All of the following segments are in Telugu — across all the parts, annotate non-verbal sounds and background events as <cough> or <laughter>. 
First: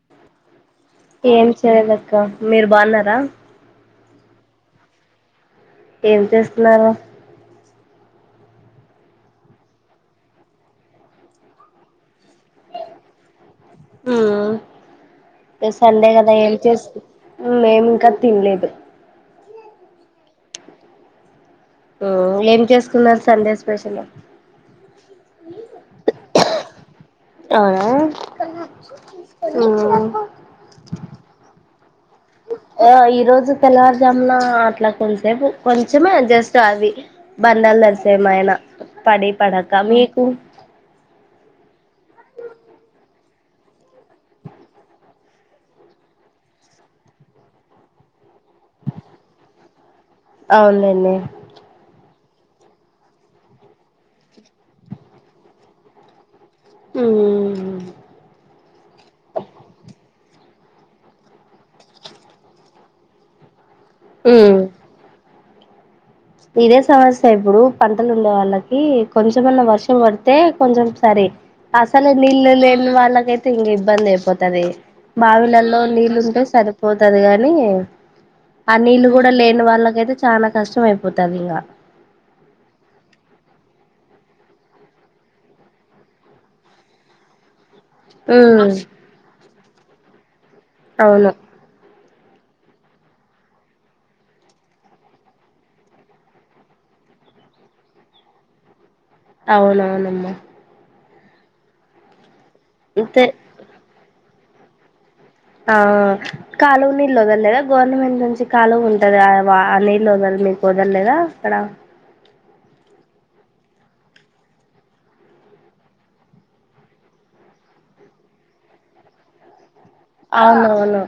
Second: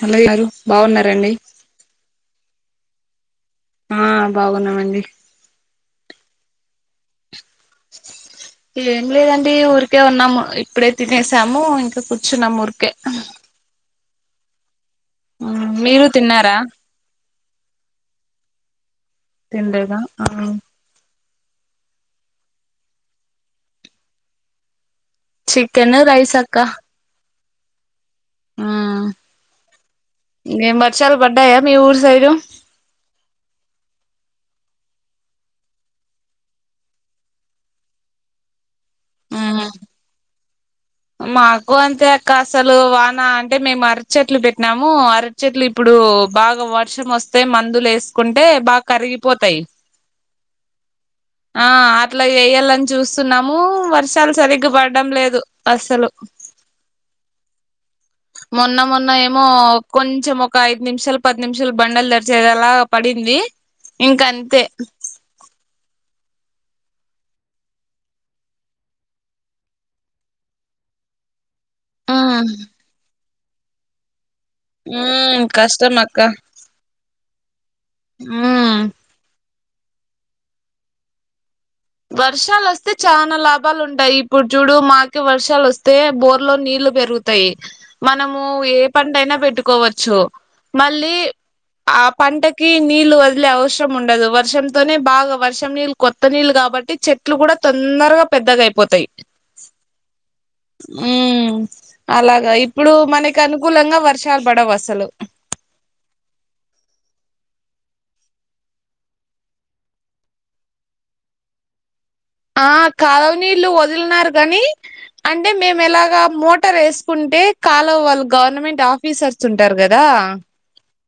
పల్లవి గారు బావున్నారండి ఏం చేయలేదక్క మీరు బాగున్నారా ఆ బాగున్నామండి ఏం చేస్తున్నారు <inaudible> ఏం లేదండి ఊరికే ఉన్నాము ఇప్పుడే తినేసాము ఇంకా కూర్చున్నామ ఊరికే ఉము మీరు సండే కదా ఏం తిన్నారా చేస్తూ మేము ఇంకా తినలేదు తినలేదా ఆ ఉము ఏం చేసుకున్నారు సండే స్పెషల్ చికెన్ రైస్ అక్క అవునా ఉము ఇంకేం వర్షాలు పడ్డాయా మీ ఊరు సైడు ఆ ఈ రోజు తెల్లవారుజామున అట్లా కొసేపు కొంచమే జస్ట్ అవి బండ్డలు తరిస్తే ఏమైనా పడి పడక మీ మీకు <inaudible> మాకు అంతే అక్క అసలు వాన అంటే మేము అరటి చెట్లు పెట్టినాము అరటి చెట్లు ఇప్పుడు బాగ వర్షం వస్తే మందులు ఎస్తే కుంటే బాగా కరిగిపోతాయి అవునులేండి అ అట్లా ఎయ్యాలని చూస్తున్నాము వర్షాలు సరిగ్గా పడడం లేదు అసలు ఉము మొన్న మొన్న ఏమో కొంచెం ఒక ఐదు నిమిషాలు పది నిమిషాలు బండలు తడిచే లా అలాగ పడింది ది ఇంక ఉమ్ అంతే ఇదే సమస్య ఇప్పుడు పంటలు ఉండే వాళ్ళకి కొంచమన్నా వర్షం పడితే కొంచెం సర్ ఆసలు నీళ్ళు లేని వాళ్లకి అయితే ఇబ్బంది అయిపోతది ది ఉమ్ బావిలలో కష్టం అక్క నీళ్ళు ఉంటే సరిపోతది గాని ఆ ఉమ్ నీళ్ళు కూడా లేని వాళ్ళకయితే చాలా కష్టం అయిపోతది ఇంకా వర్షాలు వస్తే చనాా లాభాలు ఉంటాయి ఇప్పుడు చూడు మాకే వర్షాలు వస్తే బోర్లో నీళ్రు ఇలు పెరుగుతాయి మనము ఉమ్ ఏ పంట అయినా పెట్టుకోవచ్చు మళ్ళీ అవును ఆ పంటకి నీళ్ళలు వదిలే అవసరం ఉండదు వర్షంతోనే బాగా వర్షం నీళ్ు కొత్త నీళ్లు కా కాబట్టి చెట్లు కూడా తొందరగా పెద్దగా అయిపోతాయి అవునవునమ్మ ఉ అలాగా ఇప్పుడు అంతే మనకి అనుకూలంగా వర్షాలు పడవు అసలు ఆ కాలువ నీళ్ళు వదలేదా గవర్నమెంట్ నుంచి కాలువ ఉంటది ఆ ఆ నీళ్ు వల మీకు కుదరలేదా అక్కడ ఆ కాలువనీీళ్లు వదిలిన కాగాని అంటే మేము ఎలాగా మోటార్ వేసుకుంటే అంటే కాల వాళ్ళు గవర్నమెంట్ ఆఫీసర్స్ ఉంటారు కదా అవునవును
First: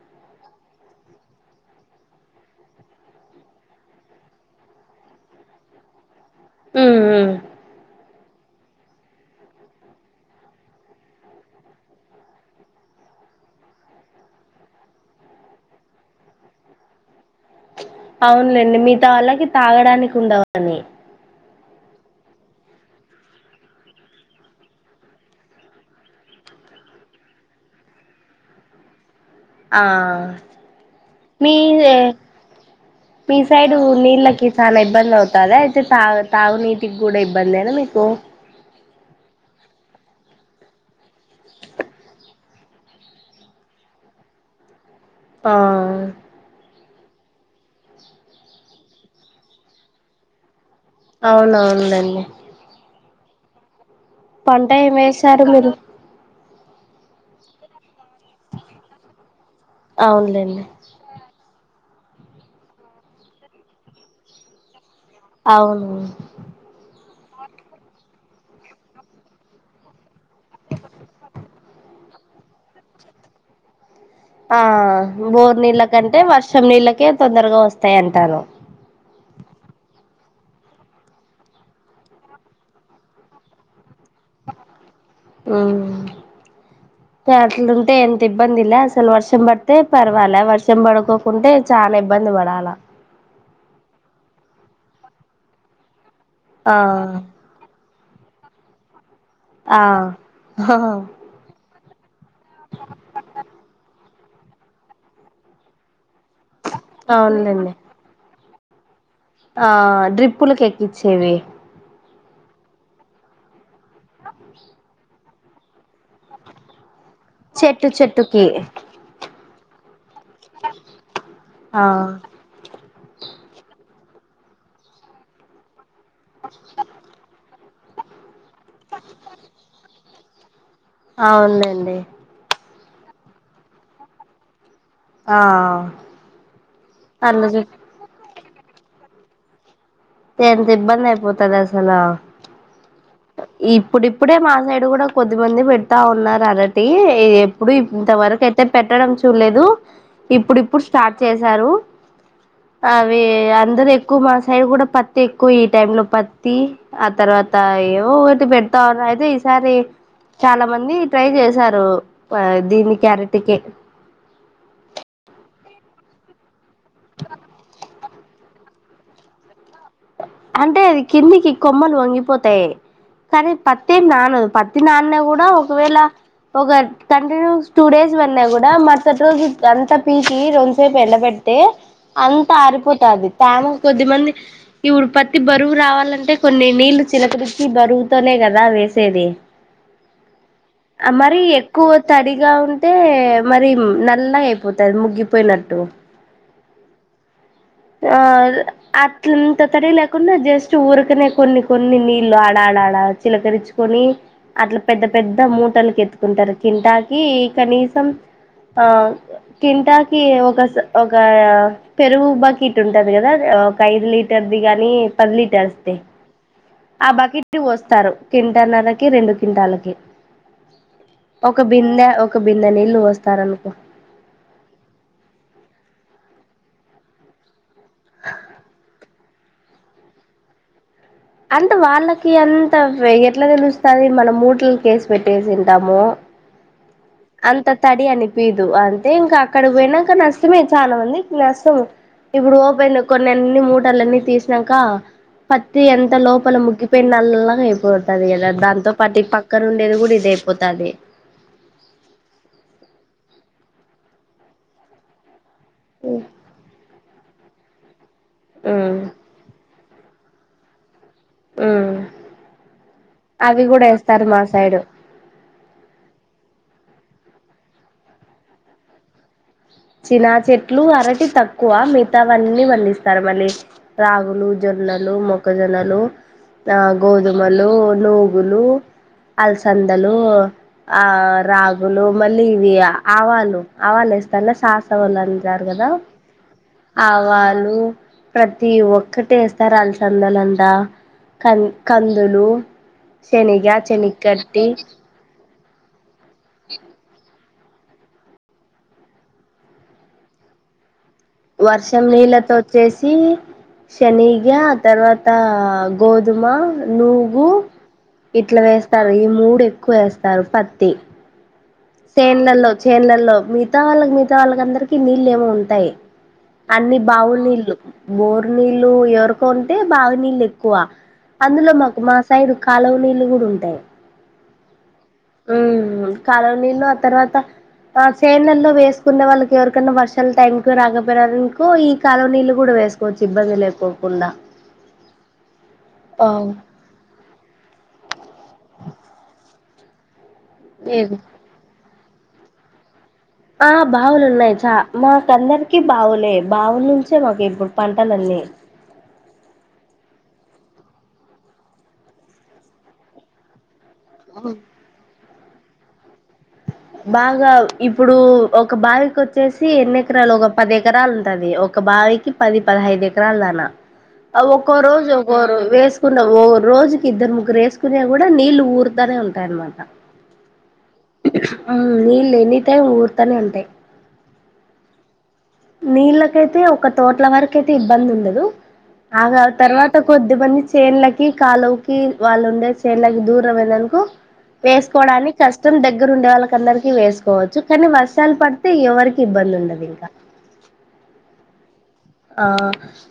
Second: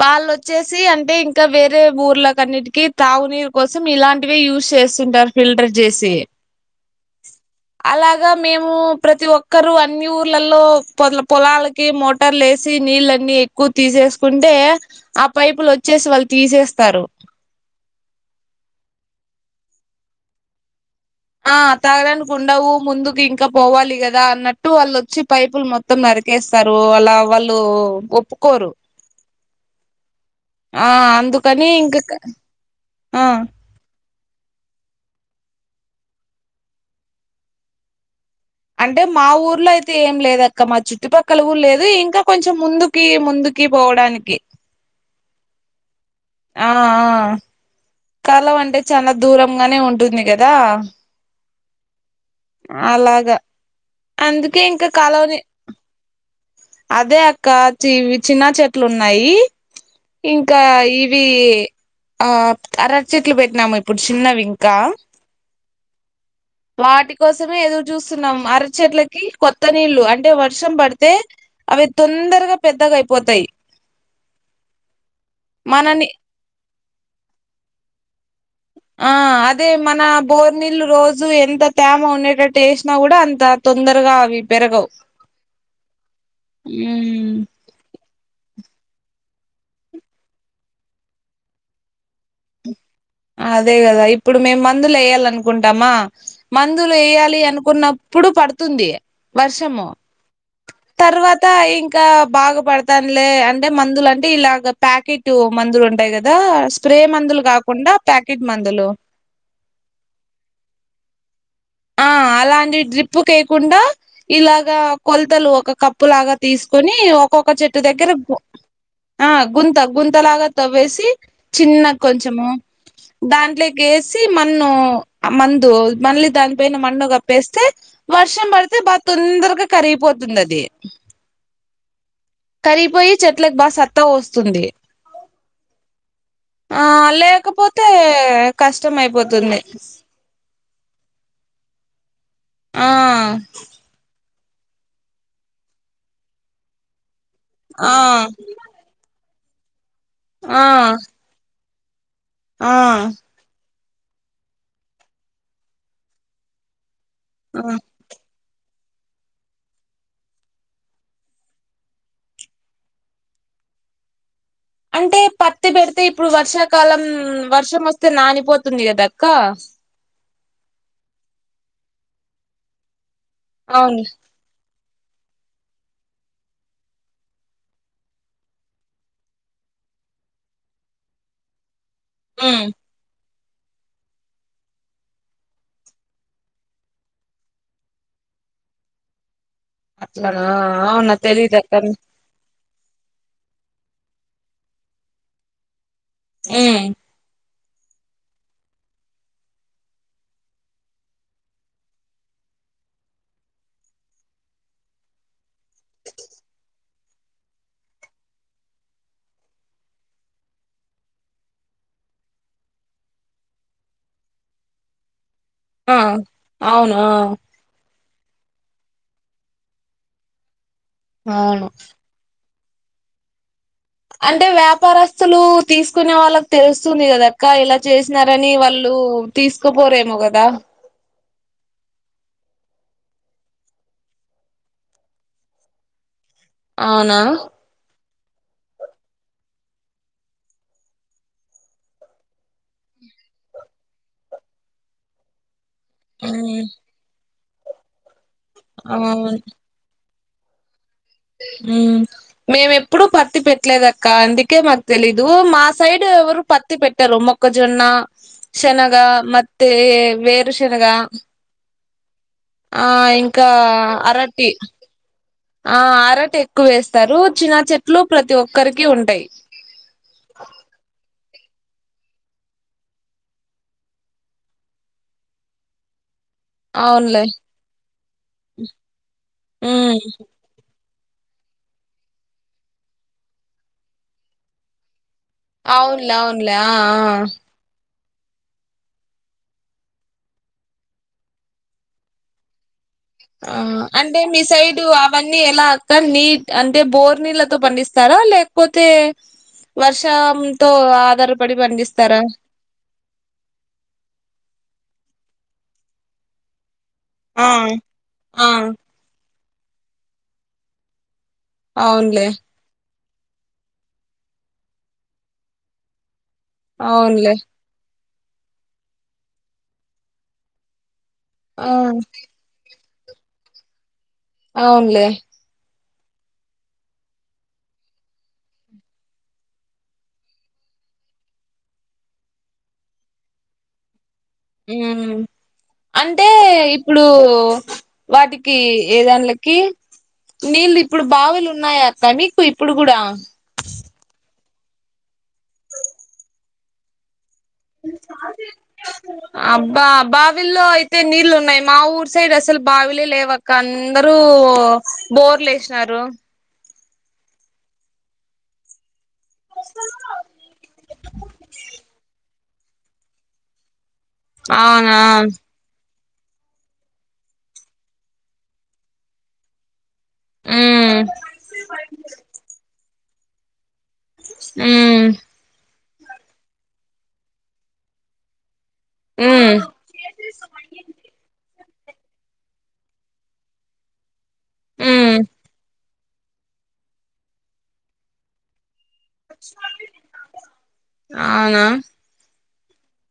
వాళ్ళుొచ్చేసి అంటే ఇంకా వేరే ఊర్లకన్నిటికిీ తాగునీరు కోసం ఇలాంటివిే యూస్ చేస్తుంటారు ఫిల్టర్ చేసి ఉ అలాగా మేము ప్రతి ఒక్కరు అన్ని ఊర్లలో పొ పొలాలకి మోటార్లు వేసి నీ నీళ్ళన్నీ ఎక్కువ తీసేసుకుంటే ఆ పైపులు వచ్చేసి వాళ్ళు తీసేస్తారు అవునులేండి మిగతా వాళ్ళకి తాగడానికి ఉండవని ఆ తాగడానికి ఉండవు ముందుకు ఇంకా పోవాలి కదా అన్నట్టు వాళ్ళుొచ్చి పైపులు మొత్తం నరికియి ేస్తారు అలా వాళ్ళు ఒప్పుకోరు ఆ ఆ మీ అందుకని ఇంక ఆ మీ సైడ్ నీళ్ చాలా ఇబ్బంది అవుతందిా అయితే తా తాగునీీటికి కూడా ఇబ్బందిేనా మీకు అంటే మా ఊర్లో అయితే ఏం లేదు అక్క మా చుట్టుపక్కల కూడా లేదు ఇంకా కొంచెం ముందుకి ముందుకి పోవడానికి ఆ ఆ కాలవ అంటే చాలా దూరంగానే ఉంటుంది కదా అవునవునులేండి అలాగా అందుకే పంట ఇంకా ఏం కాలవని వేశారు మీరు అదే అక్క చీవి చిన్న చెట్లు ఉన్నాయి ఇంకా అవునులేండి ఇవి ఆ అరటీ చెట్లు పెట్టినాము ఇప్పుడు చిన్నవి ఇంకా అవును వాటి కోసమే ఎదురు చూస్తున్నాం అరటిచట్లకి కొత్త నీళ్లు అంటే వర్షం పడితే అవి తొన్ తొందరగా పెద్దగా అయిపోతాయి ఆ బోరు మనని నీళ్ళకంటే వర్షం నీళ్ళకే తొందరగా వస్తాయి అంటారు ఆ అదే మన బోర్నీళ్లు రోజు ఎంత తేమ ఉండేటట్టు వేసినా కూడా అంత తొందరగా అవి పెరగవు ఉ ఉమ్ అట్లుంటే ఎన్ ఇబ్బంది లే అసలు వర్షం పడితే పర్వాలా వర్షం పడుకోకుంటే చాలా ఇబ బంది పడాలా అదే కదా ఇప్పుడు మేము మందులు వేయ్యాలి అనుకుంటామా మందులు ఆ వేయ్యాలి అనుకున్న ఇప్పుడు పడుతుంది ఆ వర్షము తర్వాత ఇన్ కా బాగ పడతాందిలే అంటే మందులు అంటే ఇలాగ ప్యాకెట్ మందులు ఉంటాయి కదా స్ప్రే మందులు అవునులేండి కాకుండా ప్యాకెట్ మందులు ఆ డ్రిప్పులకి ఎక్కిచేవి ఆ అలాంటి డ్రిప్పు వయకుండా ఇలాగా కొల్ తలు ఒక కప్పు లాగా తీసుకొని ఒక్కొక్క చెట్టు దగ్గర ఆ గుంత గుంత లాగా తవ్వేసి చిన్న ఆ కొంచెము దాంట్లేకి ఈ మన్ను ఆ మందు మళ్ళీ దాని పైన మన్ను కప్పేస్తే వర్షం పడ్ తే బాగా తొందరగా కరిగిపోతుంది అది అవునండి కరిగిపోయి చెట్లకు బాగా సత్తా వత్తుంది ఆ ఆ అందుకే లేకపోతే కష్టం అయిపోతుంది ఎంత ఇబ్బంది అయిపోతది అసలు ఆ ఇప్పుడే మా సైడ్ కూడా కొద్దిమంది పెడతా ఉన్నారు అరటి ఎప్పుడు ఆ ఇంతవరకు అయితే పెట్టడం చూడలేదు ఇప్పుడు ఆ ఇప్పుడు స్టార్ట్ చేశారు ఆ అవి అందరు ఎక్కువ మా సైడ్ కూడా పత్తి ఎక్కువ ఈ టైం లో పత్తి ఆ తర్వాత ఆ ఏమో ఒకటి పెడతా అయితే ఈసారి చాలా మంది ట్రై చేశారు దీని క్యారెట్కి అంటే పత్తి పెడితే ఇప్పుడు వర్షాకాలం వర్షం వస్తే నానిపోతుంది కదక్క అంటే అది కిందికి కొమ్మలు వంగిపోతాయి కానీ పత్తెం అవును నానదు పత్ ఈ నాన్న కూడా ఒకవేళ ఒక కంటిన్యూ టూ డేస్ వన్నా కూడా మరుసటి రోజు అంతా పీసి రొంతసేపు ఎళ్ళ పెట్ తే అంత ఉమ్ ఆరిపోతది తామ కొద్దిమంది ఇప్పుడు పత్తి బరువు రావాలంటే కొన్ని నీళ్లు చిలకరిచ్చి బరువుతోనే కదా వేసేది అట్లనా అవునా మరి తెలీదక్క ఎక్కువ తడిగా ఉన్ అంటే మరి నల్లగా అయిపోతది ముగ్గిపోయినట్టు ఉ ఆ అట్లంటే తడి లేకుండా జస్ట్ ఊరికనే కొన్ని కొన్ని నీళ్లు ఆడాలి లాడలి చిలకరించుకొని అట్లా పెద్ద పెద్ద మూటలుకి ఎత్తుకుంటారు కింటాకి ఇక్క కనీసం ఆ కింటాకి ఒక ఒక పెరుగు బా క్కెట్ ఉంటుంది కదా ఒక ఐదు లీటర్ది కానీ పది లీటర్స్ ది ఆ ఆ బకెట్ కి పోస్తారు కింటన్నరకి రెండు కింటాలకి ఒక అవును బిందె ఒక బింద నీళ్ళు పోస్తారు అనుకో అంటే వ్యాపారస్తులు తీసుకునే వాళ్ళకి తెలుస్తుంది కాదక్కా ఇలా చేసినారని వాళ్ళు తీసుకోపోరేమో కదా అంత వాళ్ళకి ఎంత ఎట్లా తెలుస్తది మనం ముట్లా కేసి పెట్టేసి ఉంటాము అవునా అంత తడి అని పిదు అంటే ఇంకా అక్కడకి పోయినాక నష్టమే చాలా మందికి నష్టము ఇప్పుడు ఓపెన్ లో కొన్ని అన్ని మూటలన్ని తీసినాక పత్తి ఎంత లోపల ఉమ్ ముగ్గిపోయిన నల్లగా అయిపోతది కదా దాంతో పత్తి పక్కన ఉండేది కూడా ఇద యి పోతాది ఉమ్ మేము ఎప్పుడుూ పత్తి పెట్టలేదుక్క అందుకే మాకు తెలీదు మా సైడ్ ఎవరు పత్తి పెట్టారు మొక్కజొన్న శెనగ ఉ మత్ తే వేరుశెనగా ఆమ్ ఆ ఇంకా మా అరటి సైడు ఆ అరటి ఎక్కువ వేస్తారు చినా చెట్లు ప్రతి ఒక్కరికి ఉంటాయి చినా చెట్లు అరటి తక్కువ క్కువ మిగతావన్నీ పండిస్తారు మళ్ళీ రాగులు జొన్నలు మొక్కజొన్నలు ఆ అవునులే గోధుమలు నూగులు మ్మ్ అలసందలు ఆ రాగులు మళ్ళీ ఇవి ఆవాలు ఆవలు వేస్తాలే శసవాళ అవునులే అవునులే ఆ ఆవాలు ప్రతి ఒక్కటి వేస్తార్ అలసందలంట కందులు ఆ శనగ శనగ అంటే మీ కట్టి సైడ్ అవన్నీ ఎలా అక్క నీటి అంటే బోర్ నీళ్ళ తో పండిస్తారా లేక పోతే వర్షం తో వర్షం నీళ్ళతో వచ్చేసి శనిగా తర్వాత అ గోధుమ నూగు ఆ ఇట్లా ఆ వేస్తారు ఈ మూడు ఎక్కువ వేస్తారు పత్తి అవునులే చేన్ లల్లో మిగతా వాళ్ళకి మిగతా వాళ్ళకి అందరికి నీళ్ళు ఏమో ఉంటాయి అన్నీ అవునులే బావులనీళ్ళు బోరు నీళ్ళు లు ఎవరికో ఉంటే బావు నీళ్ళు ఎక్కువ ఆ అందులో మాకు మా సైడు కాలువ నీళ్లు గూడ ఉంటాయి అవునులే ఉమ్ కాలువ నీళ్ళు ఆ తర్వాత ఆ చేన్ లల్లో వేసుకున్నా వాళ్ళకి ఎవరికన్నా వర్షాల టైం కు రాకపోనియకో ఈ కాలవ నీళ్ళు కూడా వేసుకోవచ్చు ఇబ్బంది లేదుపో ఉమ్ అంటే అవు ఇప్పుడు వాటికి ఏదాంలకి నీళ్ళు ఇప్పుడు లేదు బావులు ఉన్నాయా దా మీకు ఇప్పుడు కూడా ఆ బావులున్నాయి చ మా అందరికి బావులే బావుల నుంచే మాకు ఇప్పుడు పంటలన్నీ అబ్బా బావిల్లో తే నీళ్లు ఉన్నాయి మా ఊరు సైడ్ అసలు బావిలే లేవ అక్క అందరూ బోర్ లు లేసినారు బాగా ఇప్పుడు ఒక బావి వచ్చేసి ఎన్ని ఎకరాలు ఒక పది ఎకరాలు ఉంటది ఒక బావికి పది పదహైదు ఎకరలు దనా ఒక్క అవునా రోజు ఒక వేస్ న్న ఓ రోజుకి ఇద్దరు ముగ్గురు వేసుకునే కూడా నీళ్ళలు ఊరుతానే ఉంటాయిన్నమాట మ్మ్ నీళ్ళు ఎన్ని టైమ్ ఊర్తనే ఉంటాయి ఆ నీళ్ళకైతే ఒక తోట్ల వరకయితే ఇబ్బంది ఉండదు ఆగా మ్మ్ తర్వాత కొద్దిమంది చేన్లకి కాలు వాళ్ళు ఉండేళకి దూరం అకు మ్మ్ వేసుకోవడానికి కష్టం దగ్గ దగ్గర ఉండే వాళ్ళకి అందరికి వేసుకోవచ్చు కానీ వర్షాలు పడితే ఎవరికి ఇబ్బంది ఉండదు ఇంకా అవునా ఆ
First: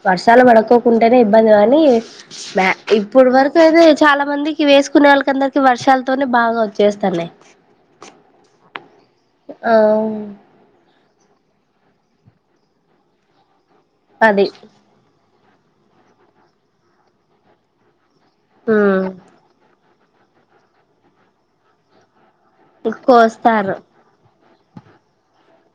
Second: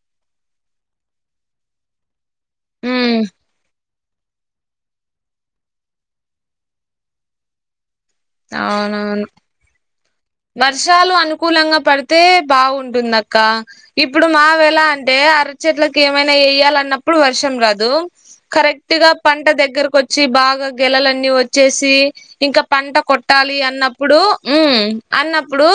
వర్షాలు పడుకోకుంటేనే ఇబ్బంది కానీ మ్మ్ ఇప్పుడు వరకు అతే చాలా మందికి వేసుకునే వాళ్ళకి అందరికి వర్షాలతోనే బాగా వచ్చేస్తన్నాయి అవునవును అవు వర్షాలు అనుకూలంగా పడితే బాగుంటుంద అక్క ఇప్పుడు అది మావేళ అంటే అర చెెట్లకి ఏమైనా వయాలిన్నప్పుడు వర్షం రాదు కరెక్ట్ గా ఉమ్ పంట దగ్గరకు వచ్చి బాగా గెలలన్నీ వచ్చేసి ఇంకా పంట కొట్టాలి కోస్తారు అన్నప్పుడు ఉ అన్నప్పుడు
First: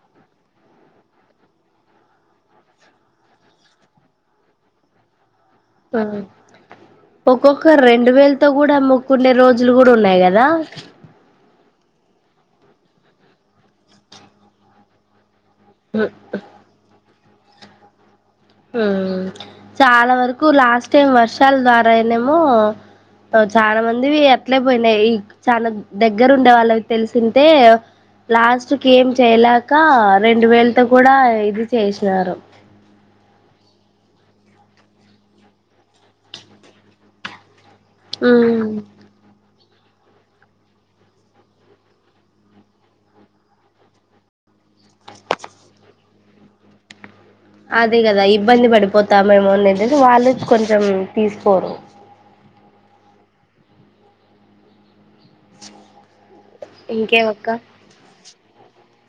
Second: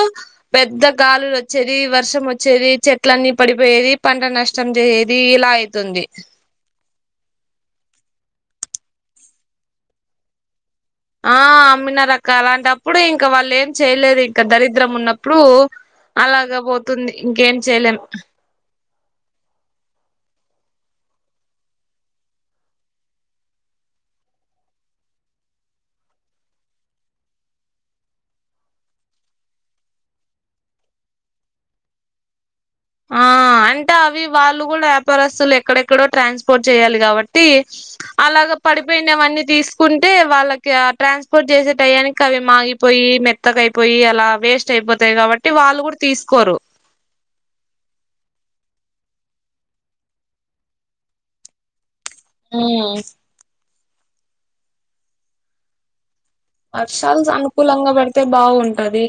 పెద్ద గాలులు వచ్చేది వర్షం వచ్చేది చెట్లన్నీ పడిపోయేది పంట నష్టం చేది ఇలా అయితుంది ఆ ఒక్కొక్క రెండు వేలు కూడా మగకున్ని రోజులు కూడా ఉన్నాయి కదా ఆ అమ్మిన రక్క అలాంటప్పుడు ఇంకా వాళ్ళు ఏం చేయలేదు ఇంకా దరిద్రం ఉన్నప్పుడు ఇప్పుడు అలాగ పోతుంది ఇంకేం చేయలేం చాలా వరకు లాస్ట్ టైం వర్షాల ద్వారా అయినేమో చాలా మందివి అట్లే పోయినాయి ఈ చా దగ్గర ఉండే వాళ్ళకి తెలిసింటే లాస్ట్ క ఏం చేయలేక రెండు వేలతో కూడా ఇది చేసినారు ఆ అంటే అవి వాళ్ళు కూడా వ్యాపారస్తులు ఎక్కడెక్కడో ట్రాన్స్పోర్ట్ చేయాలి కాబట్టి అలాగా ఉమ్ పడిపోయినవన్నీ తీసుకు ంటే వాళ్ళకి ట్రాన్స్పోర్ట్ చేసే టయానికి అవి మాగిపోయి మెత్తకయిపోయి అలా వేస్ట్ అయిపో అయిపోతాయి కాబట్టి వాళ్ళు కూడా తీసుకోరు అదే కదా ఇబ్బంది పడిపోతామేమోనేదంటే వాళ్ళు కొంచెం తీసుకోరు ఆ వర్షాలు ఇంకేమక్క అనుకూలంగా పెడితే బాగుంటది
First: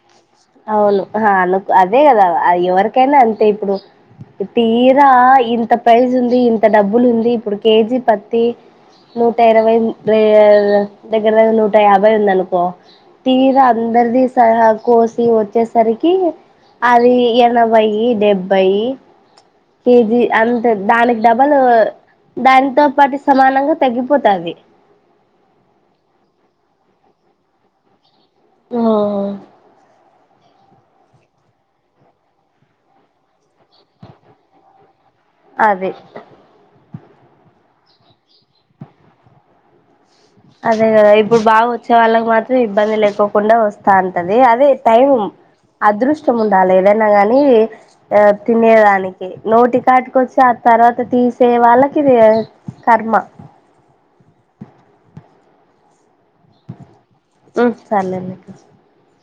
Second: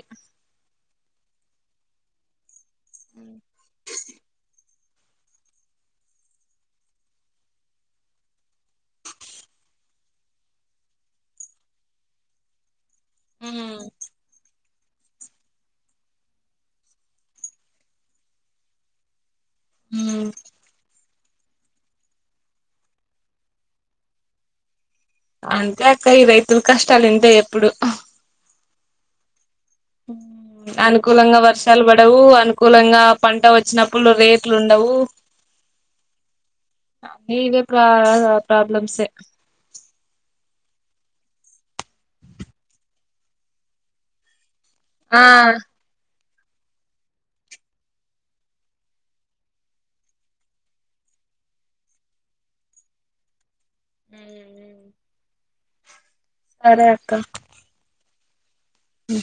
అవును అను అదే కదా ఎవరికైనా అంతే ఇప్పుడు ఇద ఇంత ప్రైస్్ ఉంది ఇంత డబ్బులు ఉంది ఇప్పుడు కేజీ పత్తి నూట ఇరవై దగ్గర నూట యాభై ఉందని పో తరా అందది స కో వచ్చేసరికి అది ఎనభై డెబ్బై కేజీ మ్మ్ అంతే దానికి డబలు దానితో పాటు సమానంగా తగ్గిపోతది అంతే అక్క ఈ రైతులు కష్టాలు ఉంటాయి ఎప్పుడు ఆ ఉ అనుకూలంగా వర్షాలు పడవు అనుకూలంగా పంట వచ్చినప్పుడు రేట్లు ఉండవు అదే ఇవే ప్రా ప్రాబ్లమ్సే అదే కదా ఇప్పుడు బాగా వచ్చే వాళ్ళకి మాత్రం ఇబ్బంది లేకోకుండా వస్తా అంటది అదే టై ఆ అదృష్ట ఉండాలి ఏదైనా ని తినేదానికి నోటి కాటుకొచ్చి ఆ తర్వాత ఈ సేవాళ్ాలకి ఇది కర్మ హ <unintelligible> అ